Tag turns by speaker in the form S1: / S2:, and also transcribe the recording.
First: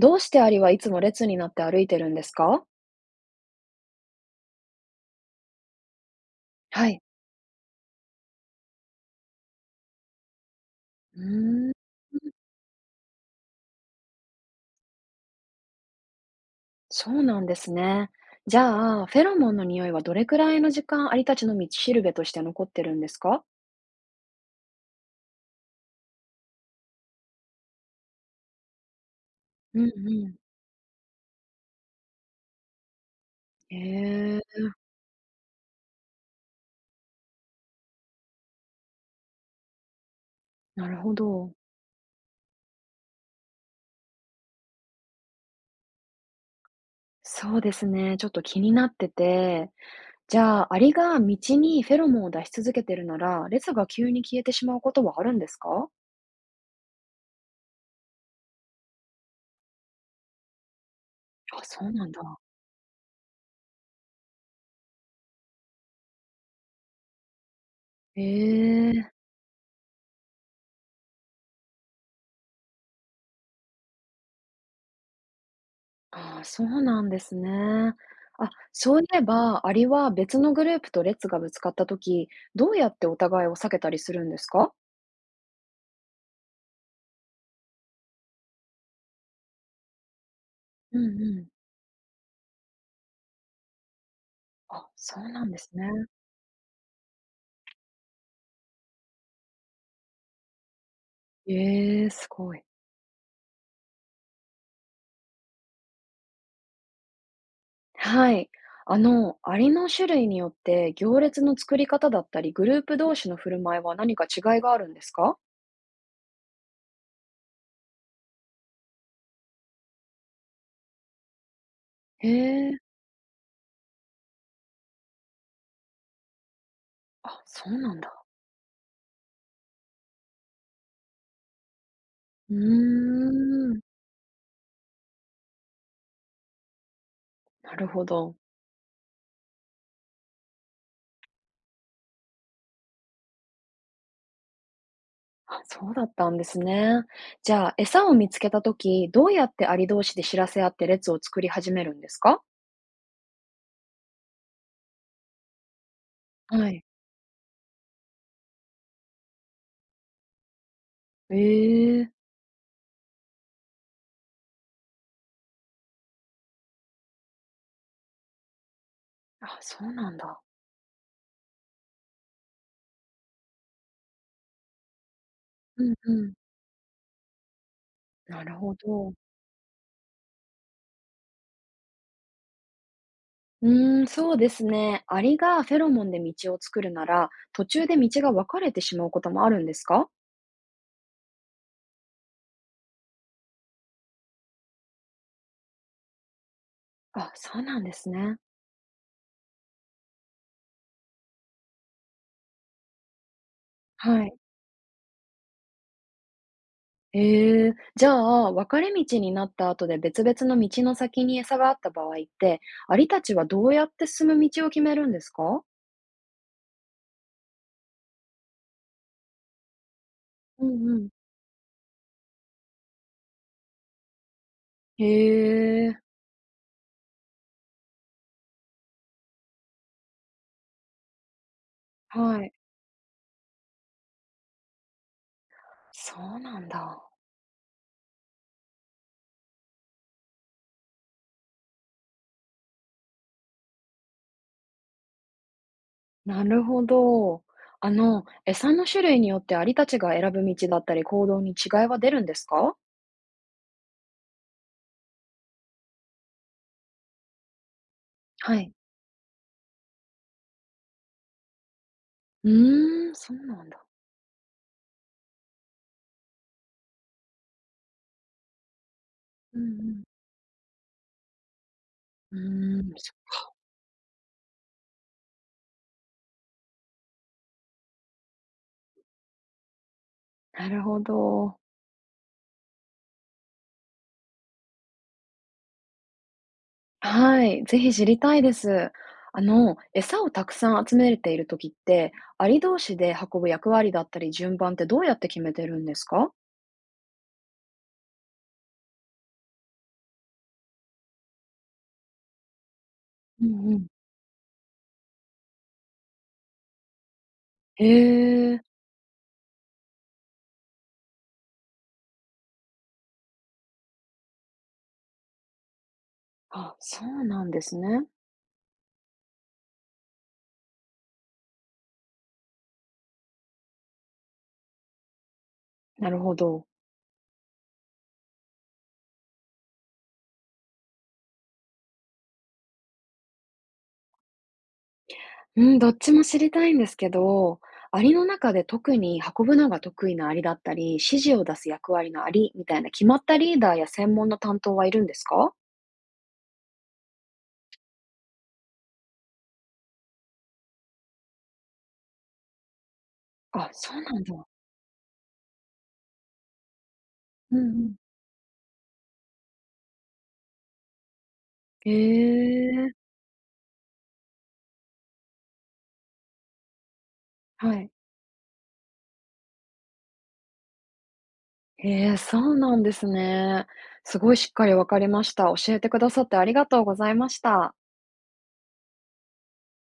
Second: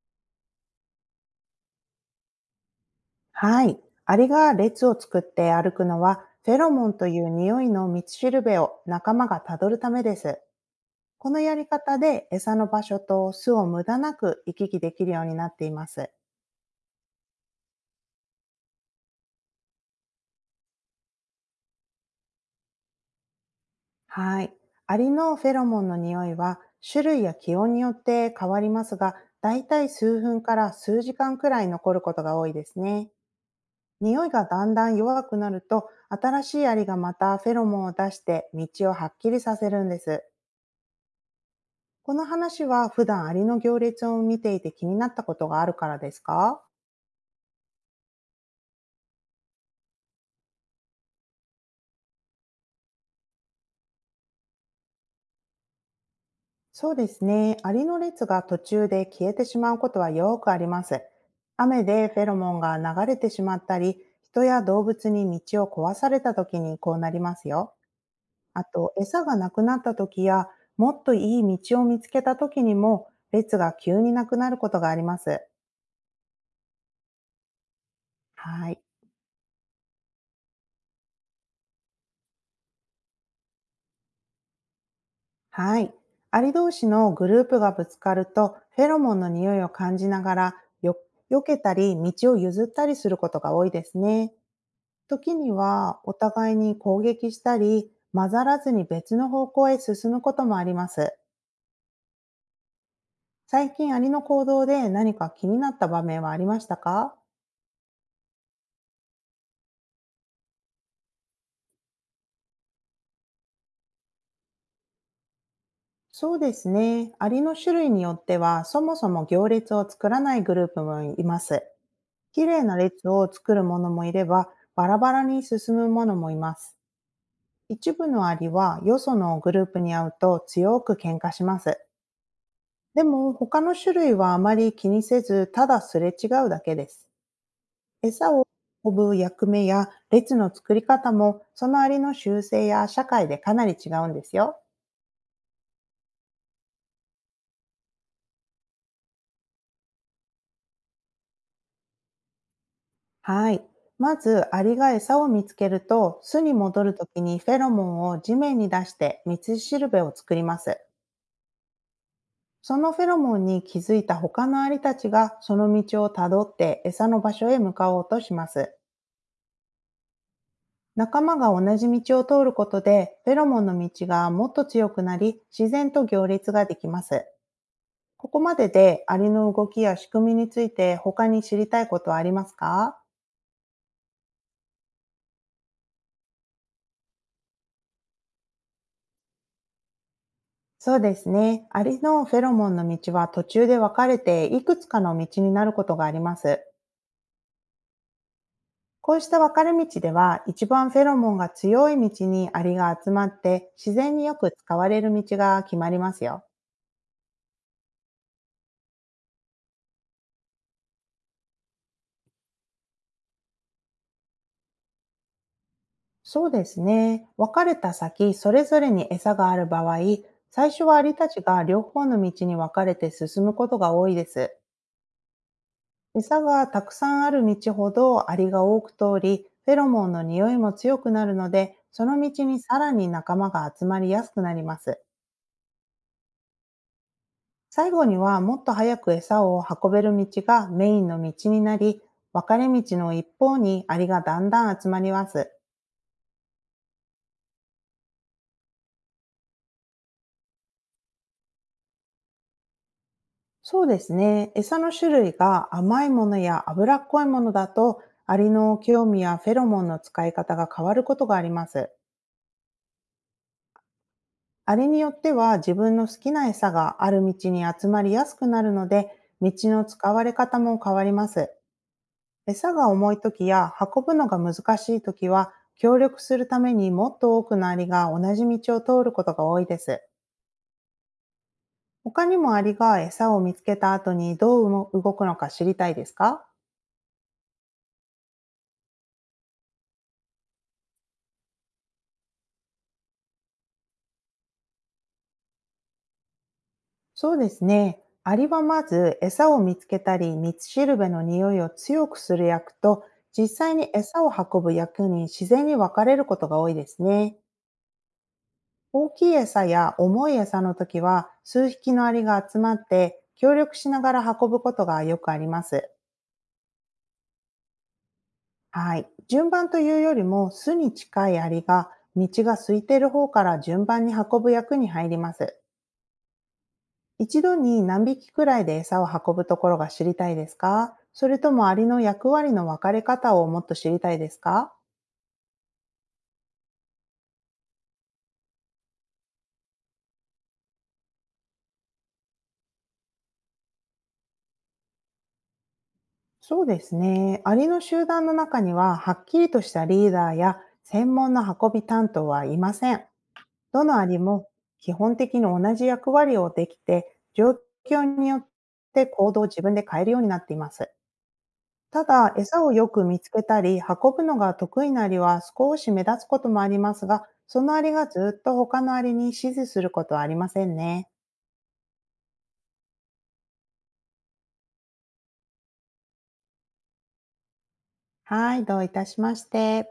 S1: どうしてアリはいつも列になって歩いてるんですか？
S2: はい。アリが列を作って歩くのは、フェロ
S1: は
S2: モン
S1: い。
S2: という匂いの道しるべを仲間がたどるためです。
S1: う
S2: このやり
S1: ーん、
S2: 方で餌の場所と巣を無駄なく行き来できるようになっています。
S1: そうなんですね。じゃあ、フェロモンの匂いはどれくらいの時間アリたちの道しるべとして残ってるんですか？
S2: はい。アリのフェロモンの匂いは、種類や気温によって変わりますが、だい
S1: う
S2: たい
S1: ん
S2: 数
S1: うん。
S2: 分から数時間くらい残ることが多いですね。
S1: へ
S2: 匂いが
S1: え、
S2: だんだん弱くなると、新しいアリがまたフェロモンを出して道をはっきりさせるんです。
S1: なるほど。
S2: この話は普段アリの行列を見ていて気になったことがあるからですか？
S1: そうですね。ちょっと気になってて。じゃあ、アリが道にフェロモンを出し続けてるなら、列が急に消えてしまうことはあるんですか？
S2: そうですね。アリの列が途中で消えてしまうことはよくあります。
S1: あ、
S2: 雨
S1: そうな
S2: で
S1: んだ。
S2: フェロモンが流れてしまったり、人や動物に道を壊された時にこうなりますよ。あ
S1: へ
S2: と、
S1: え。
S2: 餌がなくなった時や、もっといい道を見つけた時にも、列が急になくなることがあります。
S1: ああ、そうなんですね。あ、
S2: はい。
S1: そういえば、アリは別のグループと列がぶつかったとき、どうやってお互いを避けたりするんですか？
S2: はい。アリ同士のグループがぶつかると、フェロモンの匂いを感じながら、よ、
S1: うんう
S2: 避
S1: ん。
S2: けたり、道を譲ったりすることが多いですね。
S1: あ、そう
S2: 時
S1: なん
S2: に
S1: ですね。
S2: は、お互いに攻撃したり、混ざらずに別の方向へ進むこともあります。
S1: ええ、すごい。
S2: 最近、アリの行動で何か気になった場面はありましたか？
S1: はい。あの、アリの種類によって行列の作り方だったり、グループ同士の振る舞いは何か違いがあるんですか？
S2: そうですね。アリの種類によっては、そもそも行列を作らないグループもいます。
S1: へ
S2: 綺麗な
S1: え、
S2: 列を作るものもいれば、バラバラに進むものもいます。
S1: あ、そう
S2: 一
S1: なん
S2: 部
S1: だ。
S2: のアリはよそのグループに会うと強く喧嘩します。
S1: う
S2: で
S1: ー
S2: も他の
S1: ん、
S2: 種類はあまり気にせずただすれ違うだけです。
S1: なるほ
S2: 餌
S1: ど。
S2: を運ぶ役目や列の作り方もそのアリの習性や社会でかなり違うんですよ。
S1: あ、そうだったんですね。じゃあ、餌を見つけたとき、どうやってアリ同士で知らせ合って列を作り始めるんですか？
S2: はい。まずアリが餌を見つけると巣に
S1: は
S2: 戻
S1: い。
S2: るときにフェロモンを地面に出して道しるべを作ります。
S1: ええ、
S2: そのフェロモンに気づいた他のアリたちがその道をたどって餌の場所へ向かおうとします。
S1: あ、そうなんだ。
S2: 仲間が同じ道を通ることで、フェロモンの道がもっと強くなり、自
S1: う
S2: 然
S1: ん
S2: と
S1: う
S2: 行
S1: ん。
S2: 列ができます。ここ
S1: な
S2: ま
S1: る
S2: で
S1: ほ
S2: で
S1: ど。
S2: アリの動きや仕組みについて他に知りたいことはありますか？
S1: うーん、そうですね。アリがフェロモンで道を作るなら、途中で道が分かれてしまうこともあるんですか？
S2: そうですね。アリのフェロモンの道は途中で分かれていくつかの道になることがあります。
S1: あ、そうなんですね。
S2: こうした分かれ道では、一番フェロモンが強い道にアリが集まって、自然
S1: は
S2: に
S1: い。
S2: よく使われる道が決まりますよ。
S1: ええ、じゃあ、分かれ道になった後で別々の道の先に餌があった場合って、アリたちはどうやって進む道を決めるんですか？
S2: そうですね。別れた先、それぞれに餌がある場合、
S1: う
S2: 最初
S1: んう
S2: はア
S1: ん。
S2: リたちが両方の道に分かれて進むことが多いです。
S1: へえ、
S2: 餌がたくさんある道ほどアリが多く通り、フェロモンの匂いも強くなるので、その
S1: は
S2: 道
S1: い。
S2: にさらに仲間が集まりやすくなります。
S1: そうなんだ。
S2: 最後にはもっと早く餌を運べる道がメインの道になり、分かれ道の一方にアリがだんだん集まります。
S1: なるほど。あの、餌の種類によってアリたちが選ぶ道だったり行動に違いは出るんですか？
S2: そうですね。餌の種類が甘いものや脂っこいものだと、アリ
S1: はい。
S2: の興味やフェロモンの使い方が変わることがあります。
S1: うーん、そうなんだ。
S2: アリによっては自分の好きな餌がある道に集まりやすくなるので、道
S1: うんう
S2: の
S1: ん。
S2: 使われ方も変わります。
S1: う
S2: 餌
S1: ー
S2: が
S1: ん、そ
S2: 重い時や運ぶのが難しい時は、協力するためにもっと多くのアリが同じ道を通ることが多いです。
S1: なるほど。
S2: 他にもアリが餌を見つけた後にどう動くのか知りたいですか？
S1: はい、ぜひ知りたいです。あの、餌をたくさん集めれている時って、アリ同士で運ぶ役割だったり順番ってどうやって決めてるんですか？
S2: そうですね。アリはまず餌を見つけたり、道しるべの匂いを強くする役と、
S1: う
S2: 実
S1: んう
S2: 際
S1: ん。
S2: に餌を運ぶ役に自然に分かれることが多いですね。
S1: へえ、
S2: 大きい餌や重い餌の時は、数匹のアリが集まって、協力しながら運ぶことがよくあります。
S1: あ、そうなんですね。
S2: はい。順番というよりも、巣に近いアリが、道が空いている方から順番に運ぶ役に入ります。
S1: なるほど。
S2: 一度に何匹くらいで餌を運ぶところが知りたいですか？それともアリの役割の分かれ方をもっと知りたいですか？
S1: うん、どっちも知りたいんですけど、アリの中で特に運ぶのが得意なアリだったり、指示を出す役割のアリみたいな決まったリーダーや専門の担当はいるんですか？
S2: そうですね。アリの集団の中にははっきりとしたリーダーや専門の運び担当はいません。
S1: あ、
S2: ど
S1: そ
S2: の
S1: う
S2: ア
S1: な
S2: リ
S1: ん
S2: も
S1: だ。
S2: 基本的に同じ役割をできて、状
S1: うんうん。
S2: 況によって行動を自分で変えるようになっています。
S1: へ
S2: ただ、餌をよ
S1: え、
S2: く見つけたり、運ぶのが得意なアリは少し目立つこともありますが、そ
S1: は
S2: のア
S1: い。
S2: リがずっと他のアリに指示することはありませんね。
S1: へえ、そうなんですね。すごいしっかりわかりました。教えてくださってありがとうございました。
S2: はい、どういたしまして。